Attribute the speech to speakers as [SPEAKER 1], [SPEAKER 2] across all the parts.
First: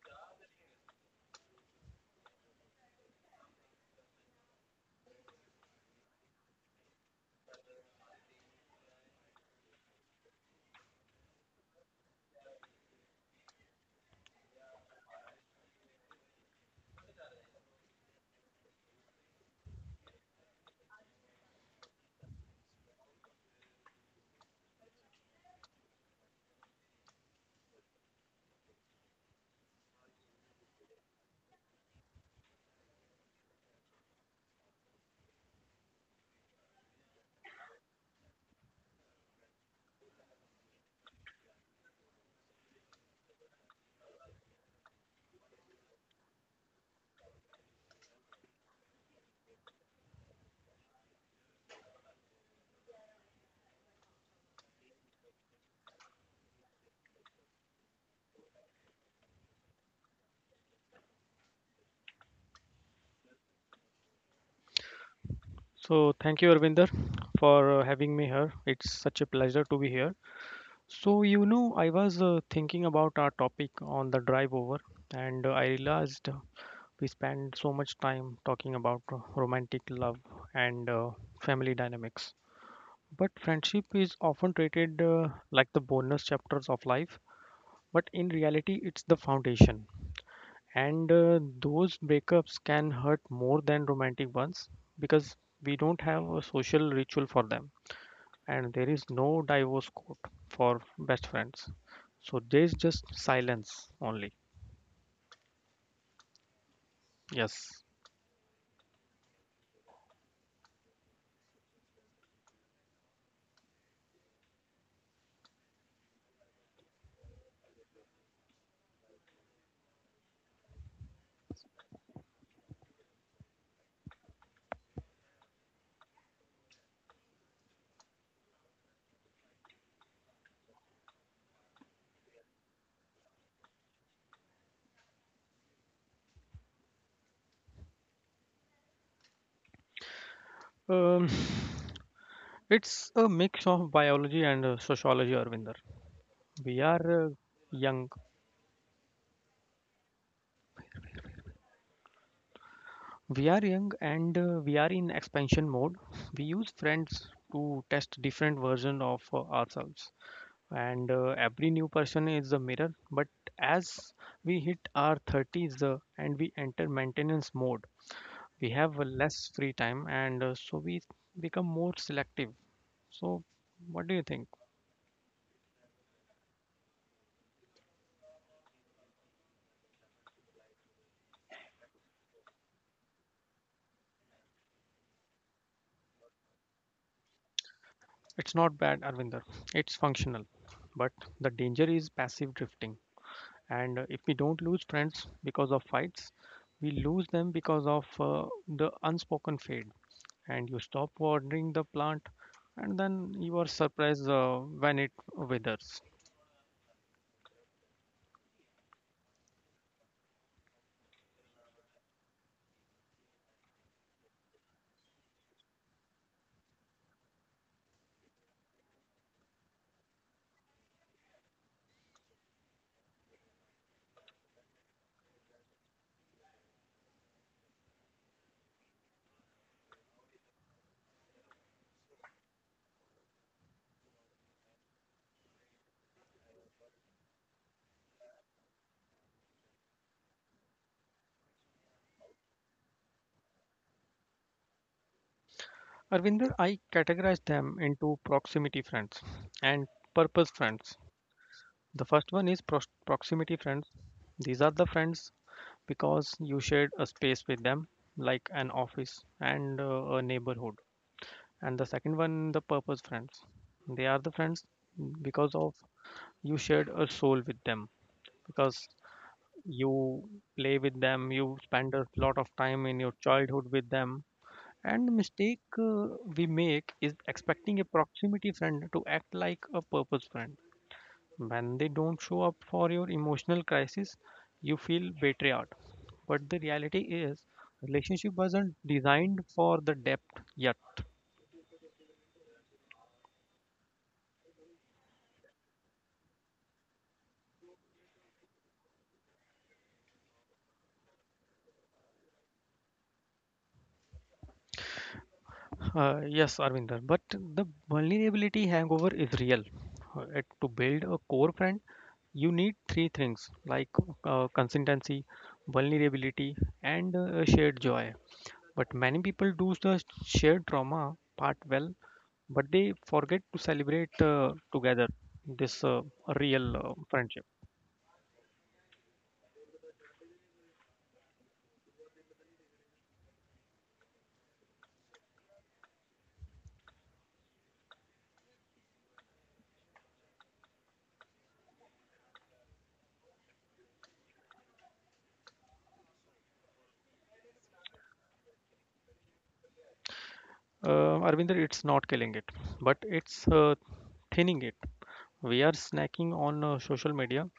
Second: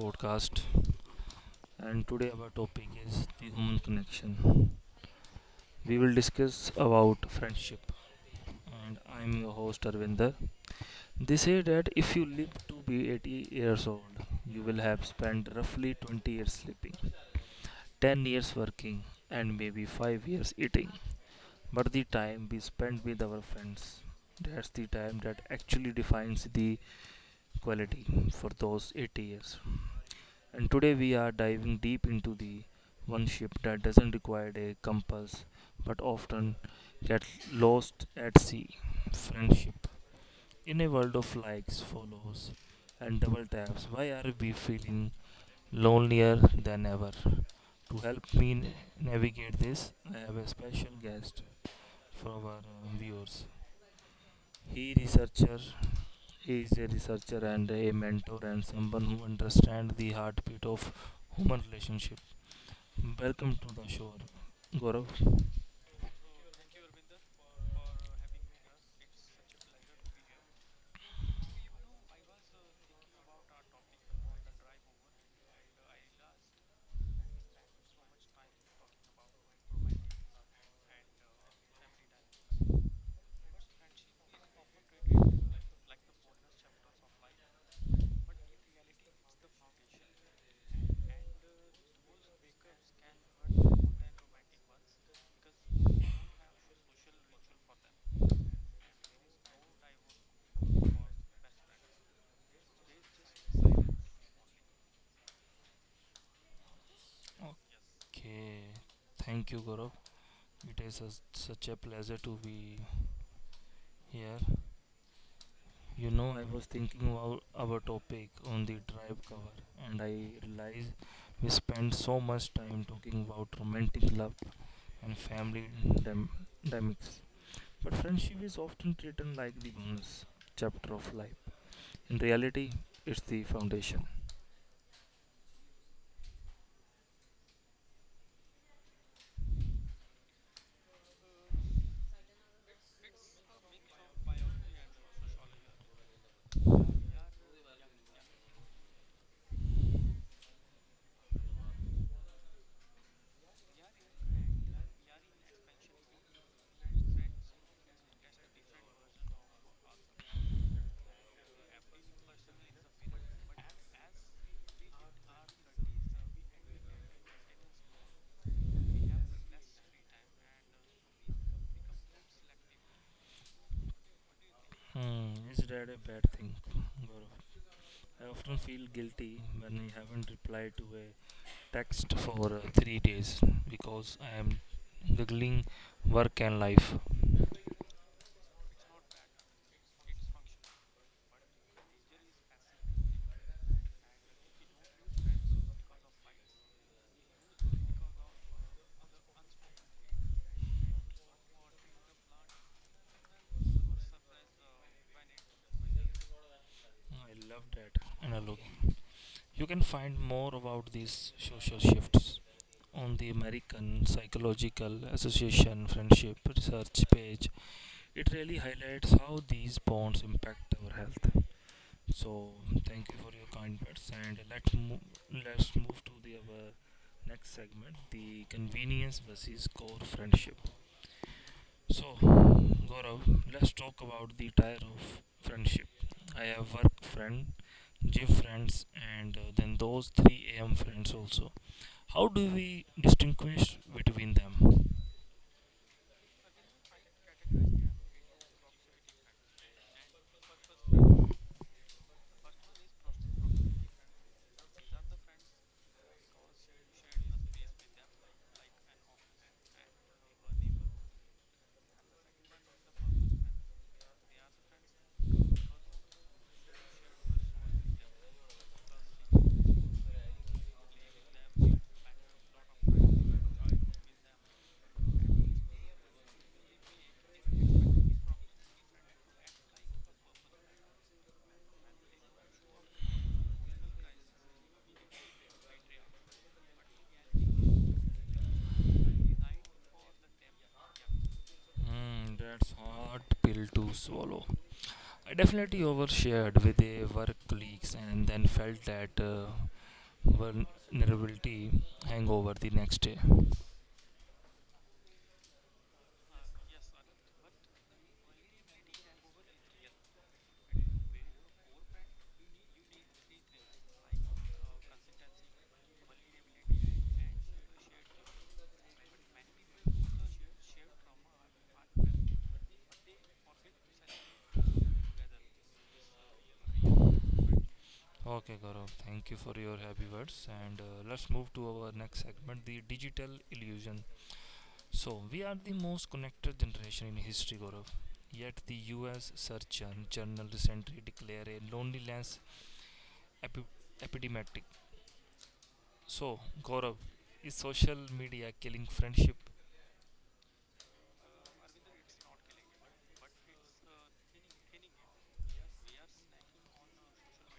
[SPEAKER 1] podcast. And today, our topic is the human connection. We will discuss about friendship. And I'm your host, Arvinder. They say that if you live to be 80 years old, you will have spent roughly 20 years sleeping, 10 years working, and maybe 5 years eating. But the time we spend with our friends, that's the time that actually defines the quality for those 80 years. And today we are diving deep into the one ship that doesn't require a compass but often gets lost at sea, friendship. In a world of likes, follows, and double taps, why are we feeling lonelier than ever? To help me navigate this, I have a special guest for our viewers. He researcher he is a researcher and a mentor and someone who understands the heartbeat of human relationship. Welcome to the show, Gaurav.
[SPEAKER 2] So thank you, Arvinder, for having me here. It's such a pleasure to be here. So you know, I was thinking about our topic on the drive over, and I realized we spend so much time talking about romantic love and family dynamics, but friendship is often treated like the bonus chapters of life. But in reality, it's the foundation, and those breakups can hurt more than romantic ones because we don't have a social ritual for them, and there is no divorce court for best friends. So there's just silence only. Yes.
[SPEAKER 1] Okay, thank you, Gaurav. It is a, such a pleasure to be here. You know, I was thinking about our topic on the drive cover, and I realized we spend so much time talking about romantic love and dynamics, but friendship is often treated like the bonus chapter of life. In reality, it's the foundation.
[SPEAKER 2] Um, it's a mix of biology and sociology, Arvinder. We are young. We are young, and we are in expansion mode. We use friends to test different versions of ourselves. And every new person is a mirror. But as we hit our 30s and we enter maintenance mode, we have less free time, and so we become more selective. So what do you think?
[SPEAKER 1] Hmm, is that a bad thing, Gaurav? I often feel guilty when I haven't replied to a text for 3 days because I am juggling work and life.
[SPEAKER 2] It's not bad, Arvinder. It's functional, but the danger is passive drifting. And if we don't lose friends because of fights, we lose them because of the unspoken fade. And you stop watering the plant, and then you are surprised when it withers.
[SPEAKER 1] I love that analogy. You can find more about these social shifts on the American Psychological Association Friendship Research page. It really highlights how these bonds impact our health. So thank you for your kind words, and let's move to the our next segment, the convenience versus core friendship. So, Gaurav, let's talk about the tier of friendship. I have work friend, gym friends, and then those 3 a.m. friends also. How do we distinguish between them?
[SPEAKER 2] Arvinder, I categorize them into proximity friends and purpose friends. The first one is proximity friends. These are the friends because you shared a space with them, like an office and a neighborhood. And the second one, the purpose friends. They are the friends because of you shared a soul with them, because you play with them, you spend a lot of time in your childhood with them. And the mistake we make is expecting a proximity friend to act like a purpose friend. When they don't show up for your emotional crisis, you feel betrayed. But the reality is, relationship wasn't designed for the depth yet.
[SPEAKER 1] Hmm, that's hard pill to swallow. I definitely overshared with a work colleagues and then felt that vulnerability hangover the next day.
[SPEAKER 2] Yes, Arvinder, but the vulnerability hangover is real. To build a core friend, you need three things like consistency, vulnerability, and shared joy. But many people do the shared trauma part well, but they forget to celebrate together this real friendship.
[SPEAKER 1] Okay, Gaurav, thank you for your happy words. And let's move to our next segment, the digital illusion. So, we are the most connected generation in history, Gaurav. Yet, the US Surgeon General recently declared a loneliness epi- epidemic. So, Gaurav, is social media killing friendship?
[SPEAKER 2] Arvinder, it's not killing it, but it's thinning it. We are snacking on social media.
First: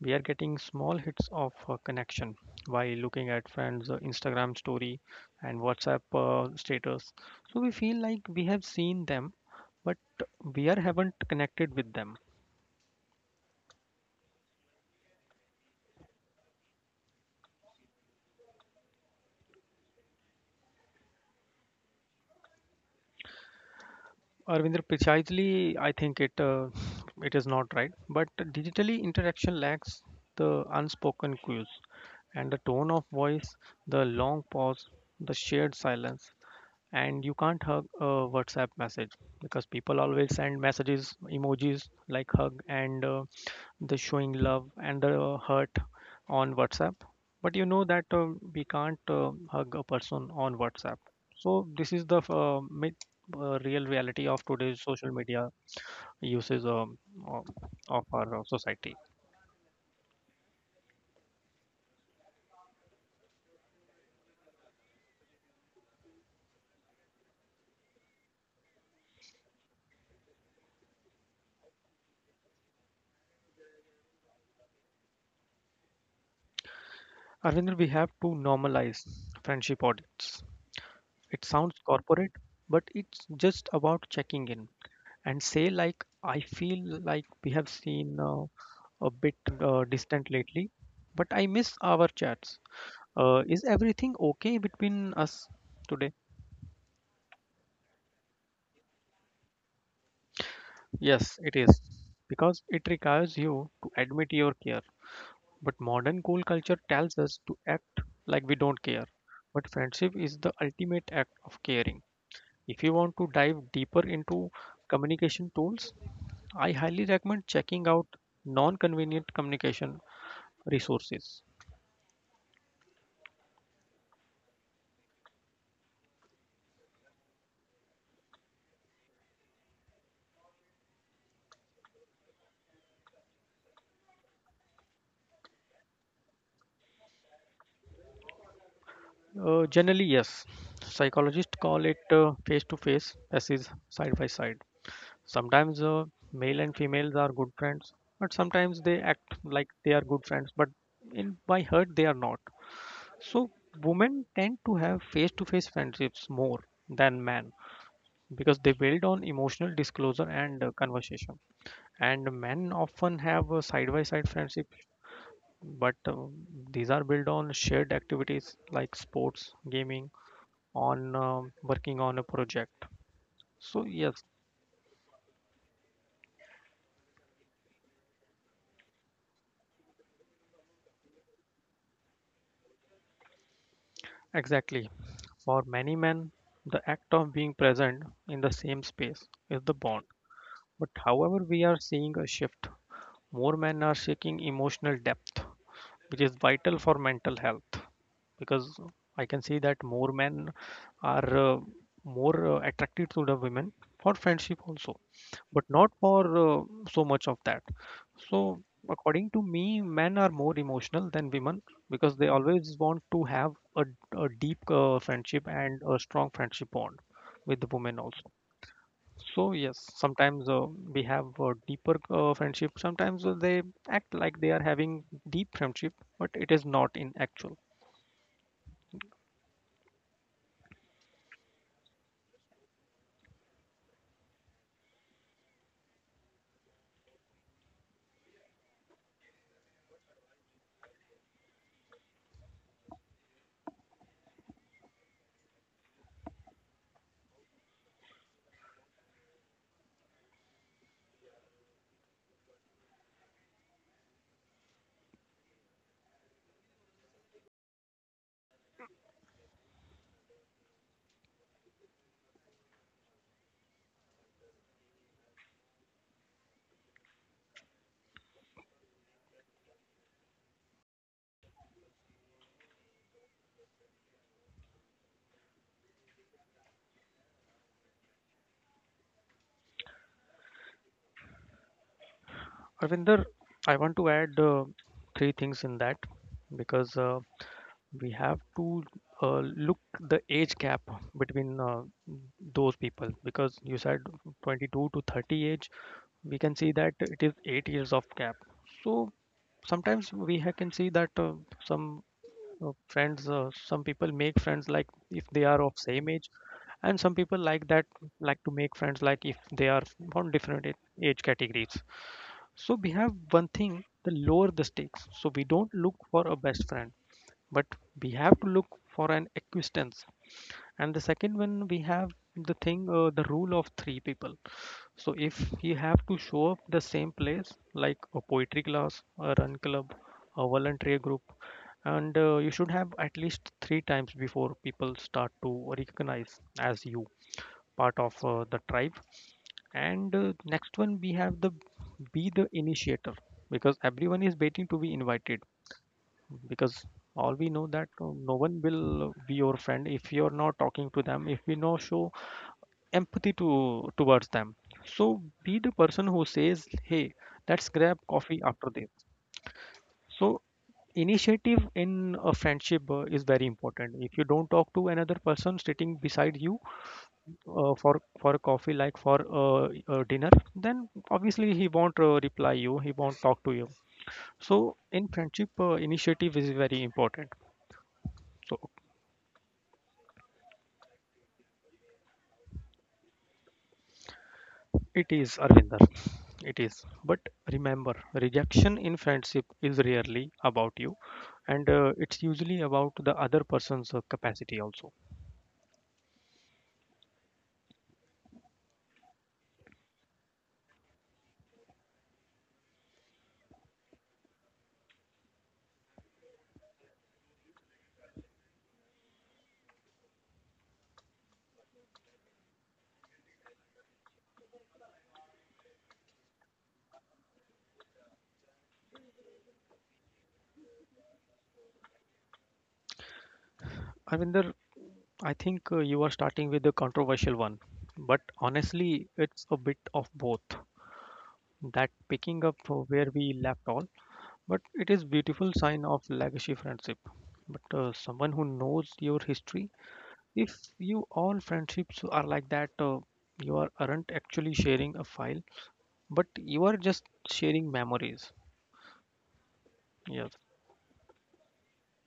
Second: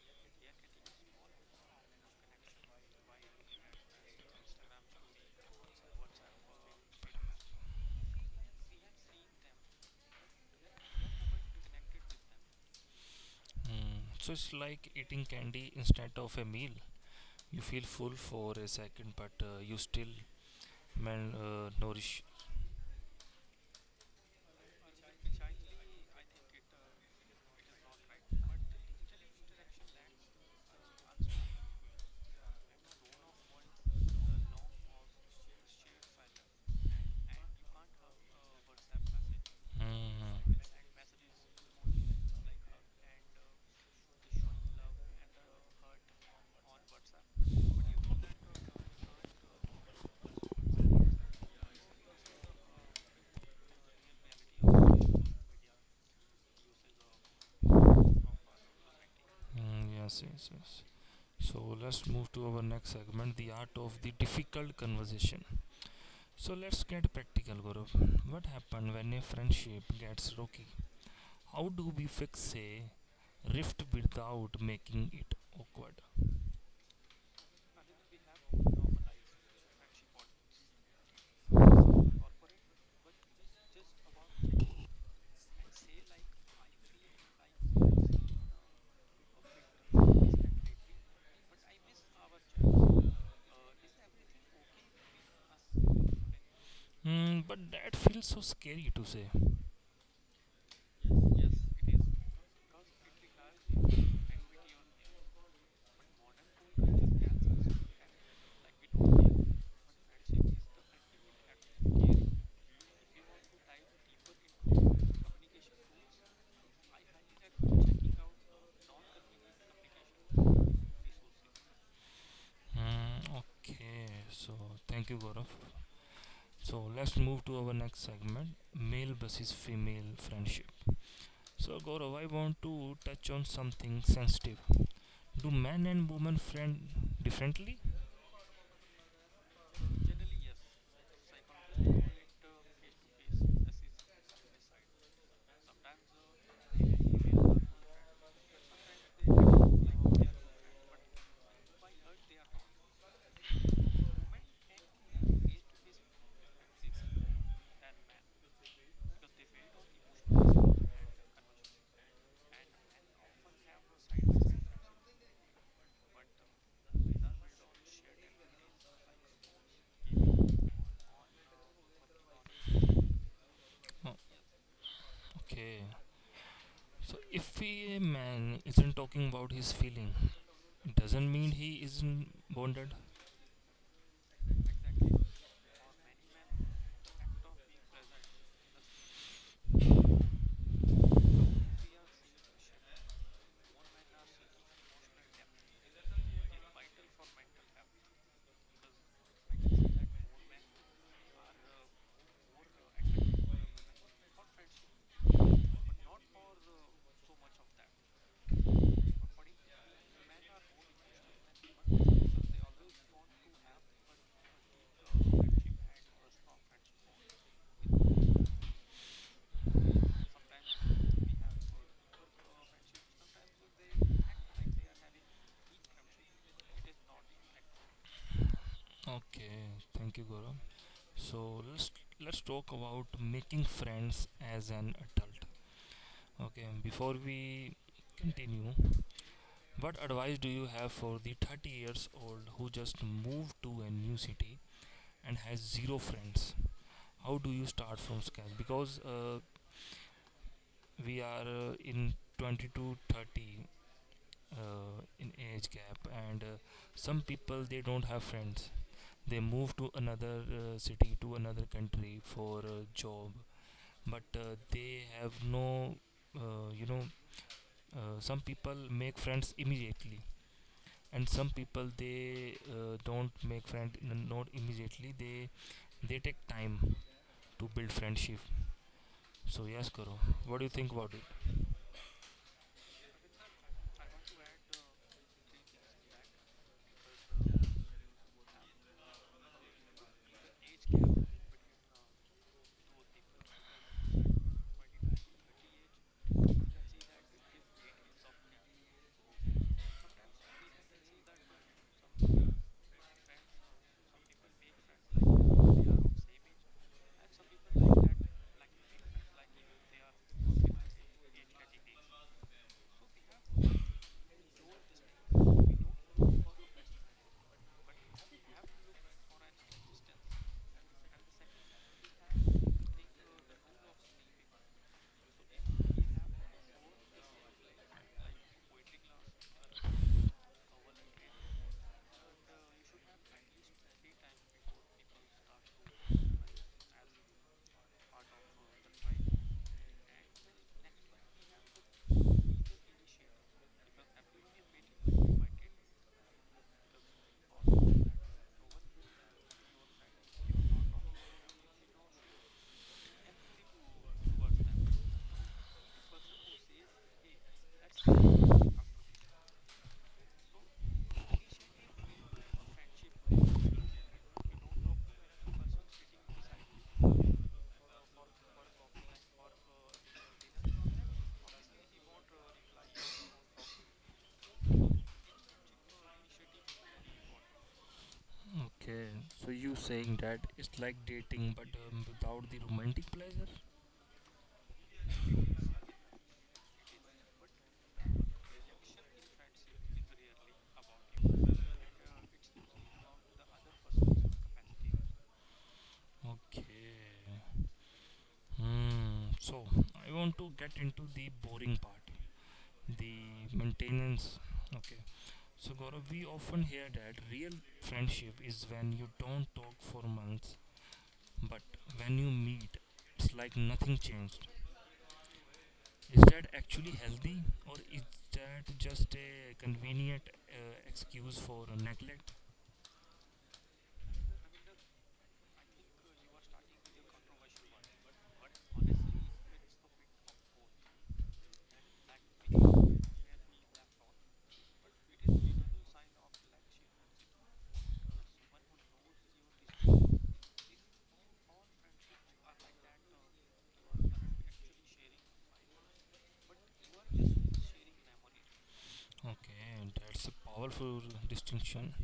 [SPEAKER 2] We are getting small hits of connection while looking at friends' Instagram story and WhatsApp status. So we feel like we have seen them, but we are haven't connected with them.
[SPEAKER 1] Mm, so it's like eating candy instead of a meal. You feel full for a second, but you still man nourish.
[SPEAKER 2] Arvinder, precisely, I think it it is not right. But digitally, interaction lacks the unspoken cues, and the tone of voice, the long pause, the shared silence, and you can't hug a WhatsApp message because people always
[SPEAKER 1] Mm.
[SPEAKER 2] send messages emojis like hug, and the showing love and the hurt on WhatsApp. But you know that we can't hug a person on WhatsApp. So this is the myth, real reality of today's social media uses of of our society.
[SPEAKER 1] Mm, yes, yes, yes. So let's move to our next segment, the art of the difficult conversation. So let's get practical, Gaurav. What happened when a friendship gets rocky? How do we fix a rift without making it awkward?
[SPEAKER 2] Arvinder, we have to normalize friendship audits. It sounds corporate, but it's just about checking in and say like, I feel like we have seen a bit distant lately, but I miss our chats. Is everything okay between us today?
[SPEAKER 1] Hmm. But that feels so scary to say.
[SPEAKER 2] Yes, it is. Because it requires you to admit your care. But modern cool culture tells us to act like we don't care. But friendship is the ultimate act of caring. If you want to dive deeper into communication tools, I highly recommend checking out non convenient communication resources.
[SPEAKER 1] Hmm. Okay, so thank you, Gaurav. So let's move to our next segment, male versus female friendship. So, Gaurav, I want to touch on something sensitive. Do men and women friend differently?
[SPEAKER 2] Generally, yes. Psychologists call it face to face, as is side by side. Sometimes male and females are good friends, but sometimes they act like they are good friends, but in by heart they are not. So women tend to have face to face friendships more than men because they build on emotional disclosure and conversation. And men often have side by side friendships, but these are built on shared activities like sports, gaming, on working on a project. So,
[SPEAKER 1] Oh,
[SPEAKER 2] yes,
[SPEAKER 1] okay. So, if a man isn't talking about his feeling, it doesn't mean he isn't bonded.
[SPEAKER 2] exactly. For many men, the act of being present in the same space is the bond. But however, we are seeing a shift. More men are seeking emotional depth, which is vital for mental health, because I can see that more men are more attracted to the women for friendship also, but not for so much of that. So, according to me, men are more emotional than women because they always want to have a deep friendship and a strong friendship bond with the women also. So yes, sometimes we have a deeper friendship. Sometimes they act like they are having deep friendship, but it is not in actual.
[SPEAKER 1] Okay, thank you, Gaurav. So let's talk about making friends as an adult. Okay, before we continue, what advice do you have for the 30 years old who just moved to a new city and has zero friends? How do you start from scratch? Because we are in 20 to 30 in age gap, and some people they don't have friends. They move to another city, to another country for a job but they have no uh, you know some people make friends immediately and some people they don't make not immediately they take time to build friendship. So yes, Guru, what do you think about it?
[SPEAKER 2] Arvinder, I want to add three things in that, because we have to look the age gap between those people, because you said 22 to 30 age. We can see that it is 8 years of gap. So sometimes can see that some friends some people make friends like if they are of same age, and some people like that like to make friends like if they are on different age categories. So we have one thing, the lower the stakes, so we don't look for a best friend, but we have to look for an equidistance. And the second one we have the thing the rule of three people. So if you have to show up the same place like a poetry class, a run club, a voluntary group, and you should have at least three times before people start to recognize as you part of the tribe. And next one we have the be the initiator, because everyone is waiting to be invited. Because all we know that no one will be your friend if you're not talking to them, if we no show empathy to towards them. So be the person who says, hey, let's grab coffee after this. So initiative in a friendship is very important. If you don't talk to another person sitting beside you for a coffee, like for uh, a dinner, then obviously he won't reply you, he won't talk to you. So in friendship initiative is very important. So
[SPEAKER 1] Okay, so you saying that it's like dating but without the romantic pleasure.
[SPEAKER 2] it is, Arvinder. It is. But remember, rejection in friendship is rarely about you, and it's usually about the other person's capacity also.
[SPEAKER 1] Okay, hmm, so I want to get into the boring part, the maintenance. Okay. So Gaurav, we often hear that real friendship is when you don't talk for months, but when you meet, it's like nothing changed. Is that actually healthy, or is that just a convenient excuse for neglect?
[SPEAKER 2] Arvinder, I think you are starting with a controversial one, but honestly, it's a bit of both. That picking up where we left all, but it is beautiful sign of legacy friendship. But someone who knows your history, if you all friendships are like that, you are, aren't actually sharing a file, but you are just sharing memories.
[SPEAKER 1] Okay, that's
[SPEAKER 2] Yes,
[SPEAKER 1] a powerful distinction.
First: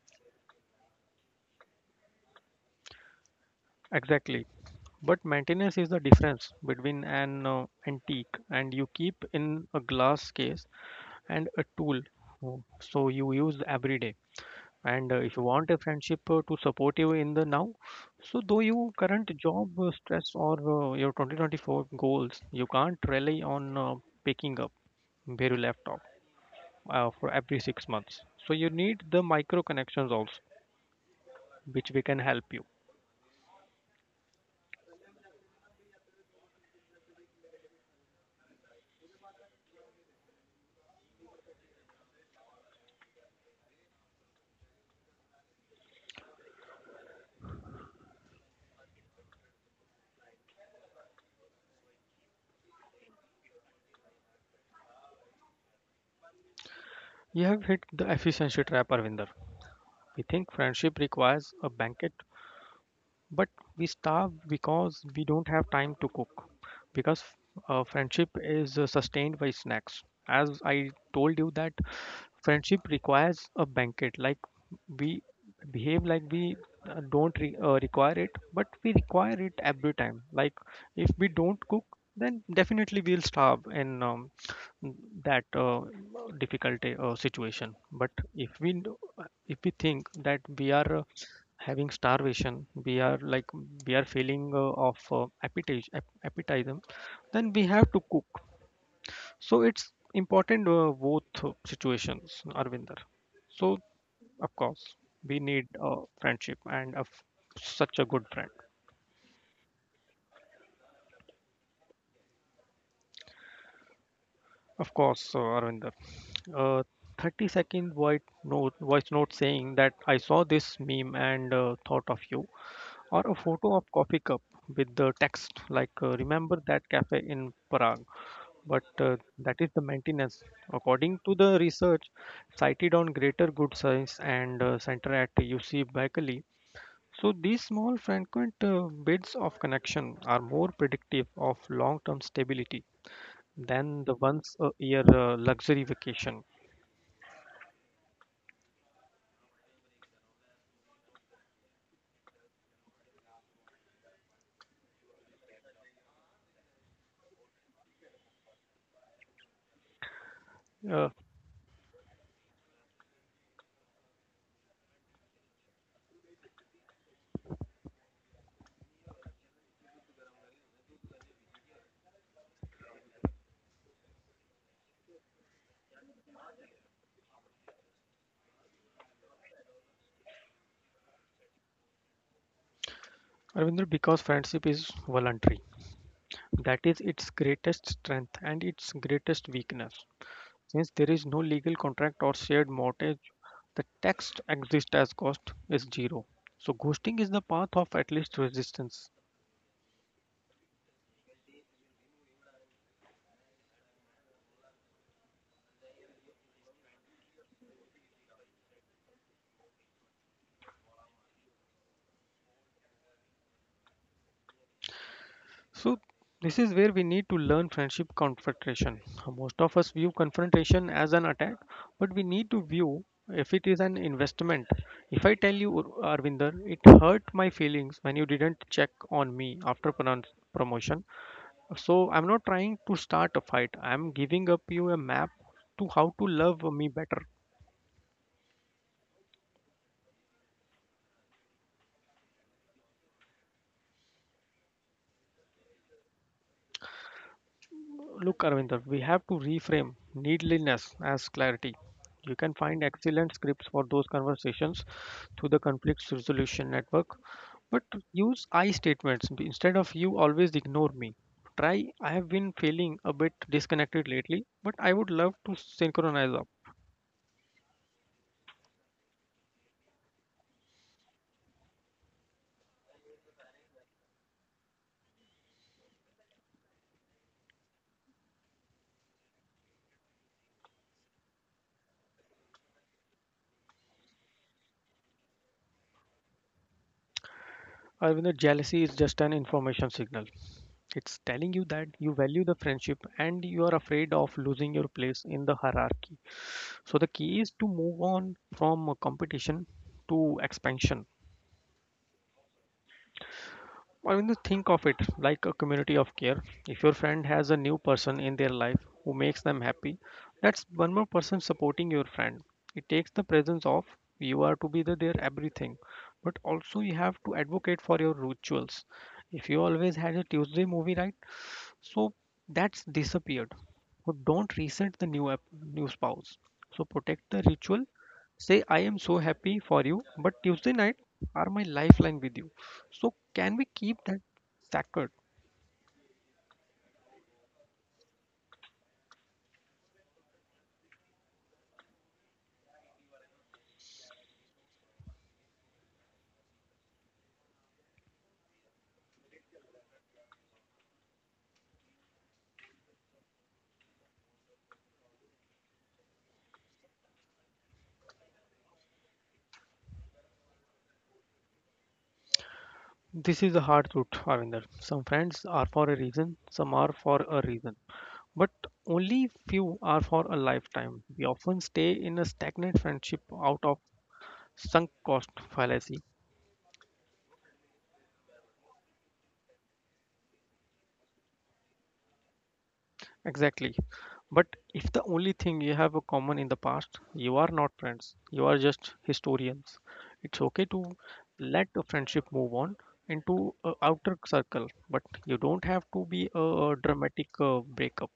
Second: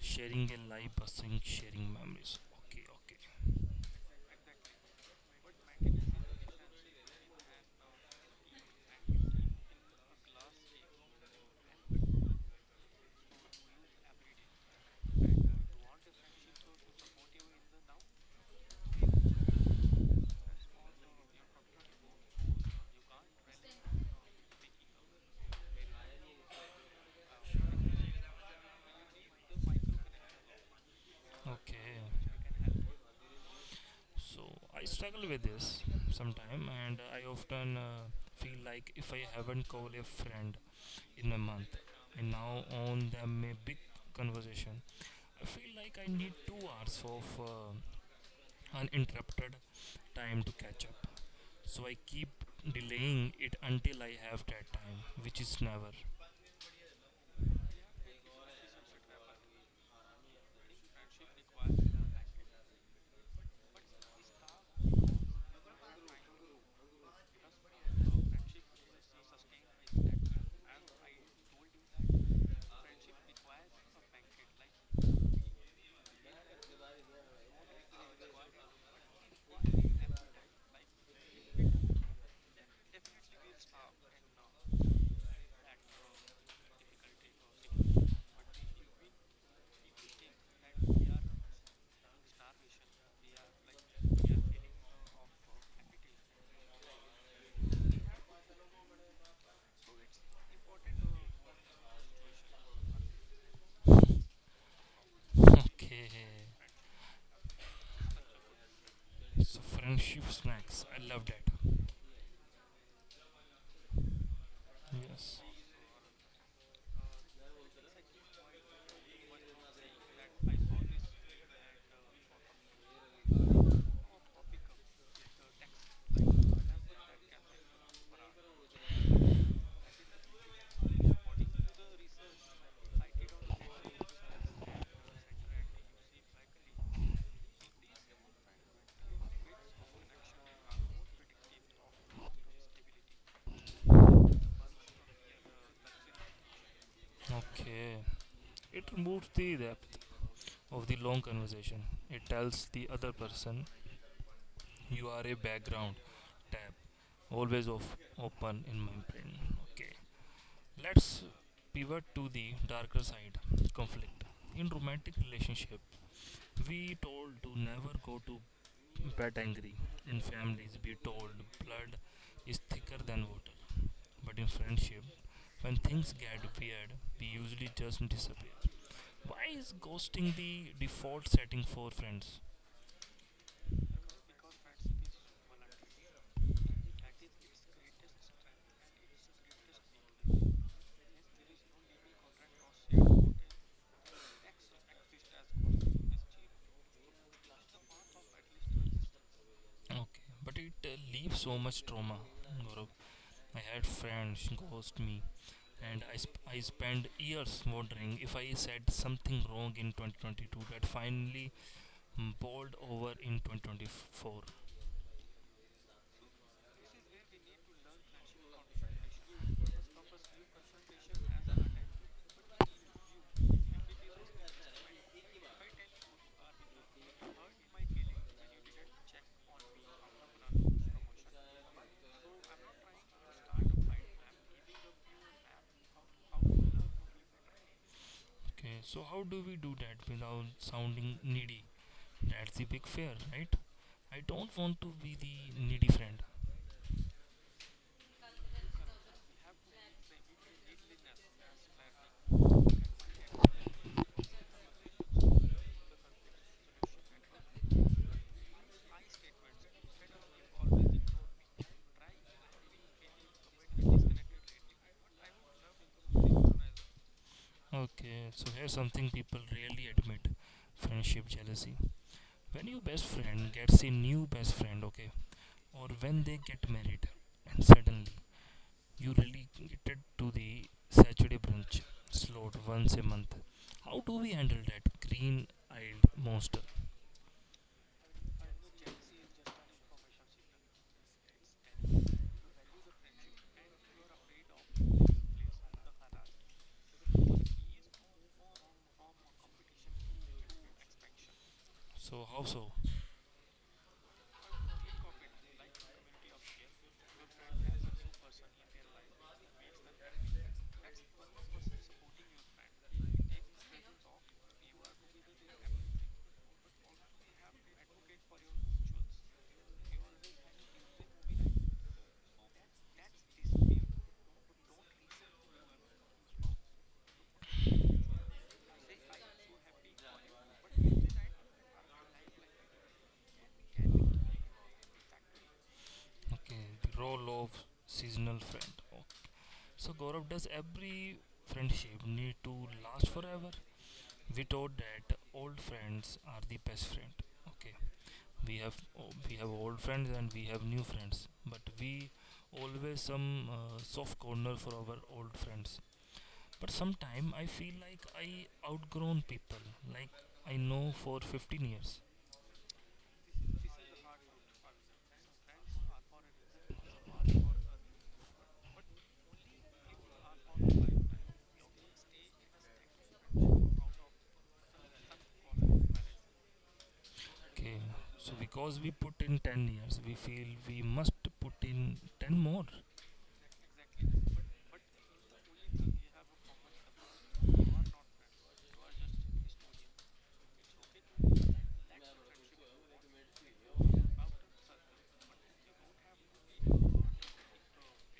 [SPEAKER 1] Sharing a life versus sharing memories. Okay,
[SPEAKER 2] exactly. But maintenance is the difference between an antique and you keep in a glass case, and a tool so you use every day. And if you want a friendship to support you in the now, so though you current job stress or your 2024 goals, you can't rely on picking up where you left off for every 6 months. So you need the micro connections also, which
[SPEAKER 1] okay.
[SPEAKER 2] we can help you.
[SPEAKER 1] So I struggle with this sometime, and I often feel like if I haven't called a friend in a month. I now own them a big conversation. I feel like I need 2 hours of uninterrupted time to catch up. So I keep delaying it until I have that time, which is never.
[SPEAKER 2] You have hit the efficiency trap, Arvinder. We think friendship requires a banquet, but we starve because we don't have time to cook. Because friendship is sustained by snacks. As I told you that friendship requires a banquet. Like we behave like we don't require it, but we require it every time. Like if we don't cook, then definitely we'll starve in that difficulty situation. But if if we think that we are having starvation, we are like we are feeling of appetite appetitism, then we have to cook. So it's important both situations, Arvinder. So of course we need a
[SPEAKER 1] Okay.
[SPEAKER 2] friendship and such a good friend.
[SPEAKER 1] So friendship snacks. I love that.
[SPEAKER 2] Of course,
[SPEAKER 1] Yes.
[SPEAKER 2] Arvind. Uh, 30 second voice note saying that I saw this meme and thought of you, or a photo of coffee cup with the text like remember that cafe in Prague. But that is the maintenance. According to the research cited on Greater Good Science and Center at UC Berkeley, so these small frequent bits of connection are more predictive of long-term stability than the once a year luxury vacation.
[SPEAKER 1] Okay. It removes the depth of the long conversation. It tells the other person you are a background tab always of open in my brain. Okay.
[SPEAKER 2] Uh,
[SPEAKER 1] Let's pivot to the darker side, conflict. In romantic relationship, we told to never go to bed angry. In families, we told blood is thicker than water. But in friendship, when things get weird, we usually just disappear. Why is ghosting the default setting for friends?
[SPEAKER 2] Ravindra, because friendship is voluntary, that is its greatest strength and its greatest weakness. Since there is no legal contract or shared mortgage, the text exist as cost is zero. So ghosting is the path of at least resistance.
[SPEAKER 1] Okay, but it leaves so much trauma. Gaurav. I had friends ghost me and I spent years wondering if I said something wrong in 2022 that finally boiled over in 2024.
[SPEAKER 2] So this is where we need to learn friendship confrontation. Most of us view confrontation as an attack, but we need to view if it is an investment. If I tell you, Arvinder, it hurt my feelings when you didn't check on me after promotion. So I'm not trying to start a fight. I'm giving up you a map to how to love me better.
[SPEAKER 1] Okay, so how do we do that without sounding needy? That's the big fear, right? I don't want to be the needy friend.
[SPEAKER 2] Look, Arvinder, we have to reframe needliness as clarity. You can find excellent scripts for those conversations through the conflict resolution network, but use I statements instead of you always ignore me. Try, I have been feeling a bit disconnected lately, but I would love to synchronize up.
[SPEAKER 1] Okay, so here's something people rarely admit, friendship jealousy. When your best friend gets a new best friend, okay, or when they get married, and suddenly you relegated to the Saturday brunch slot once a month. How do we handle that green-eyed monster?
[SPEAKER 2] Arvinder, jealousy is just an information signal. It's telling you that you value the friendship and you are afraid of losing your place in the hierarchy. So the key is to move on from a competition to expansion.
[SPEAKER 1] So how so?
[SPEAKER 2] I mean, to think of it like a community of care. If your friend has a new person in their life who makes them happy, that's one more person supporting your friend. It takes the presence of you are to be the, their everything, but also you have to advocate for your rituals. If you always had a Tuesday movie night, so that's disappeared. So don't resent the new app, new spouse. So protect the ritual. Say I am so happy for you, but Tuesday night are my lifeline with you so can we keep that sacred?
[SPEAKER 1] Okay, the role of seasonal friend. Oh, so Gaurav, does every friendship need to last forever? We thought that old friends are the best friend. Okay, we have we have old friends and we have new friends, but we always some soft corner for our old friends. But sometime I feel like I outgrown people. Like I know for 15 years.
[SPEAKER 2] This is the hard truth, Ravinder. Some friends are for a reason, some are for a reason, but only few are for a lifetime. We often stay in a stagnant friendship out of sunk cost fallacy.
[SPEAKER 1] Okay, so because we put in 10 years, we feel we must put in 10 more.
[SPEAKER 2] Exactly. But if the only thing you have a common in the past, you are not friends, you are just historians. It's okay to let a friendship move on into a outer circle, but you don't have to be a dramatic breakup.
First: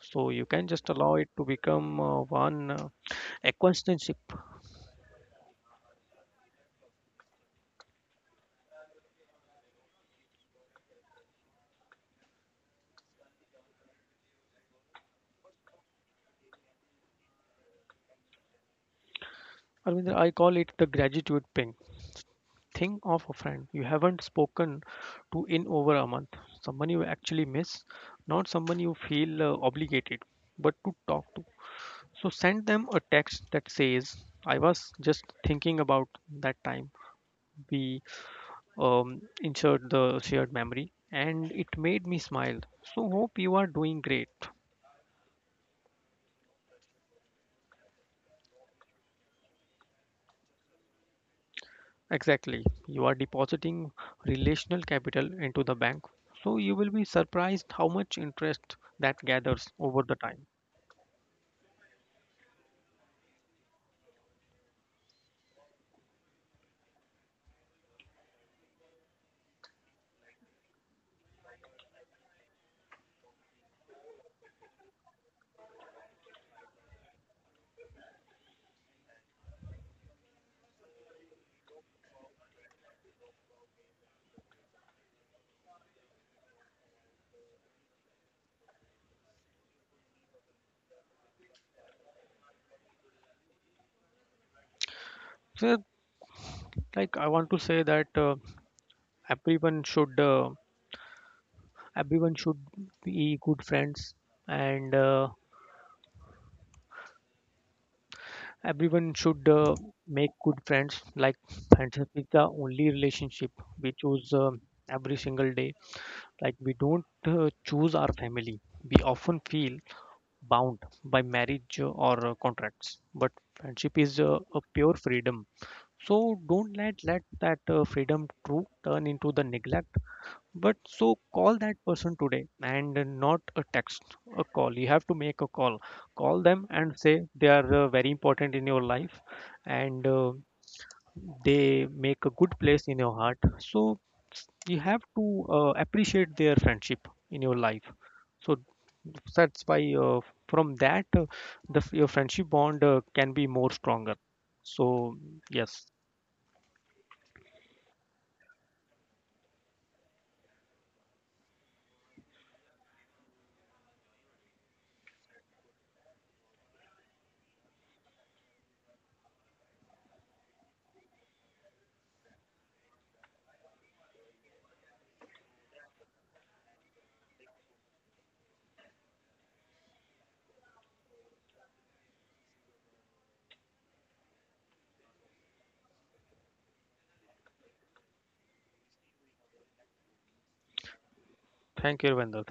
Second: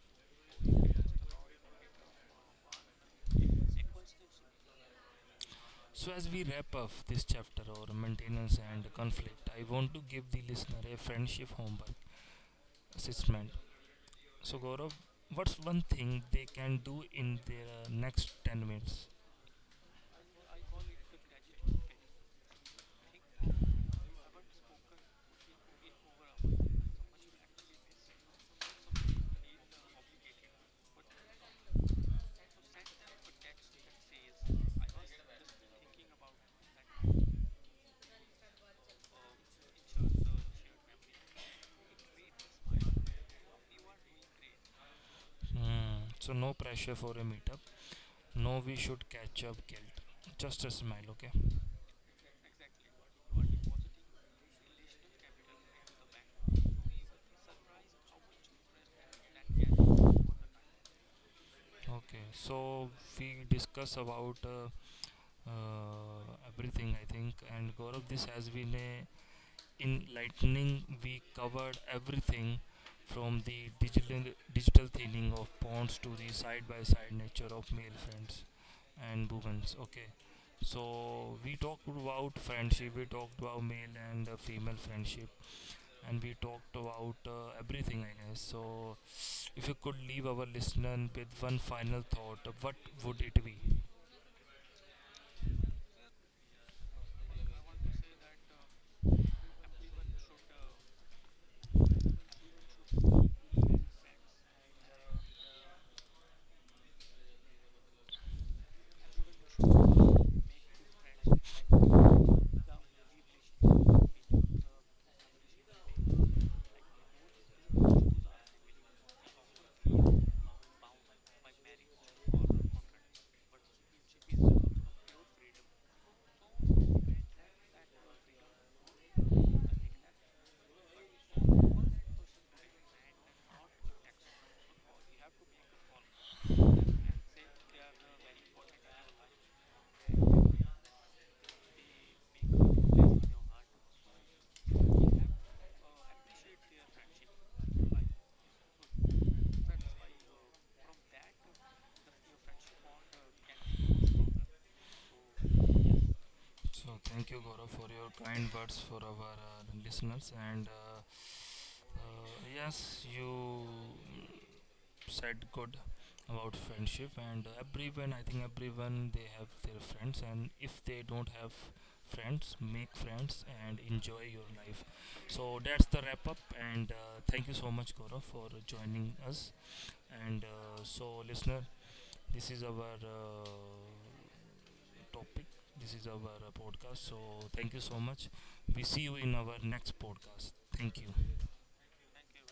[SPEAKER 2] So you can just allow it to become one acquaintanceship.
[SPEAKER 1] So as we wrap up this chapter or maintenance and conflict, I want to give the listener a friendship homework assessment. So Gaurav, what's one thing they can do in their next 10 minutes?
[SPEAKER 2] I mean, I call it the gratitude ping. Think of a friend you haven't spoken to in over a month, someone you actually miss, not someone you feel obligated but to talk to. So send them a text that says, I was just thinking about that time we insert the shared memory and it made me smile. So hope you are doing great.
[SPEAKER 1] Hmm. So no pressure for a meetup. No, we should catch up guilt. Just a smile, okay?
[SPEAKER 2] Exactly. You are depositing relational capital into the bank. So you will be surprised how much interest that gathers over the time.
[SPEAKER 1] Okay, so we discuss about everything, I think, and Gaurav, this has been a enlightening. We covered everything from the digital thinning of ponds to the side by side nature of male friends and women's. Okay, so we talked about friendship, we talked about male and female friendship, and we talked about everything, I guess. So if you could leave our listener with one final thought, what would it be?
[SPEAKER 2] So like, I want to say that everyone should uh, everyone should be good friends and everyone should make good friends like friendship is the only relationship we choose every single day like we don't choose our family, we often feel bound by marriage or contracts, but friendship is a pure freedom. So don't let that freedom to turn into the neglect. But so call that person today and not a text, a call. You have to make a call. Call them and say they are very important in your life and they make a good place in your heart. So you have to appreciate their friendship in your life. So that's why from that the your friendship bond can be more stronger. So yes,
[SPEAKER 1] So thank you, Gaurav, for your kind words for our listeners. And uh, yes, you said good about friendship, and everyone, I think everyone, they have their friends, and if they don't have friends, make friends and enjoy your life. So that's the wrap up, and thank you so much, Gaurav, for joining us. And so, listener, this is our uh, topic this is our podcast. So thank you so much. We see you in our next podcast. Thank you.
[SPEAKER 2] thank you, Vendor.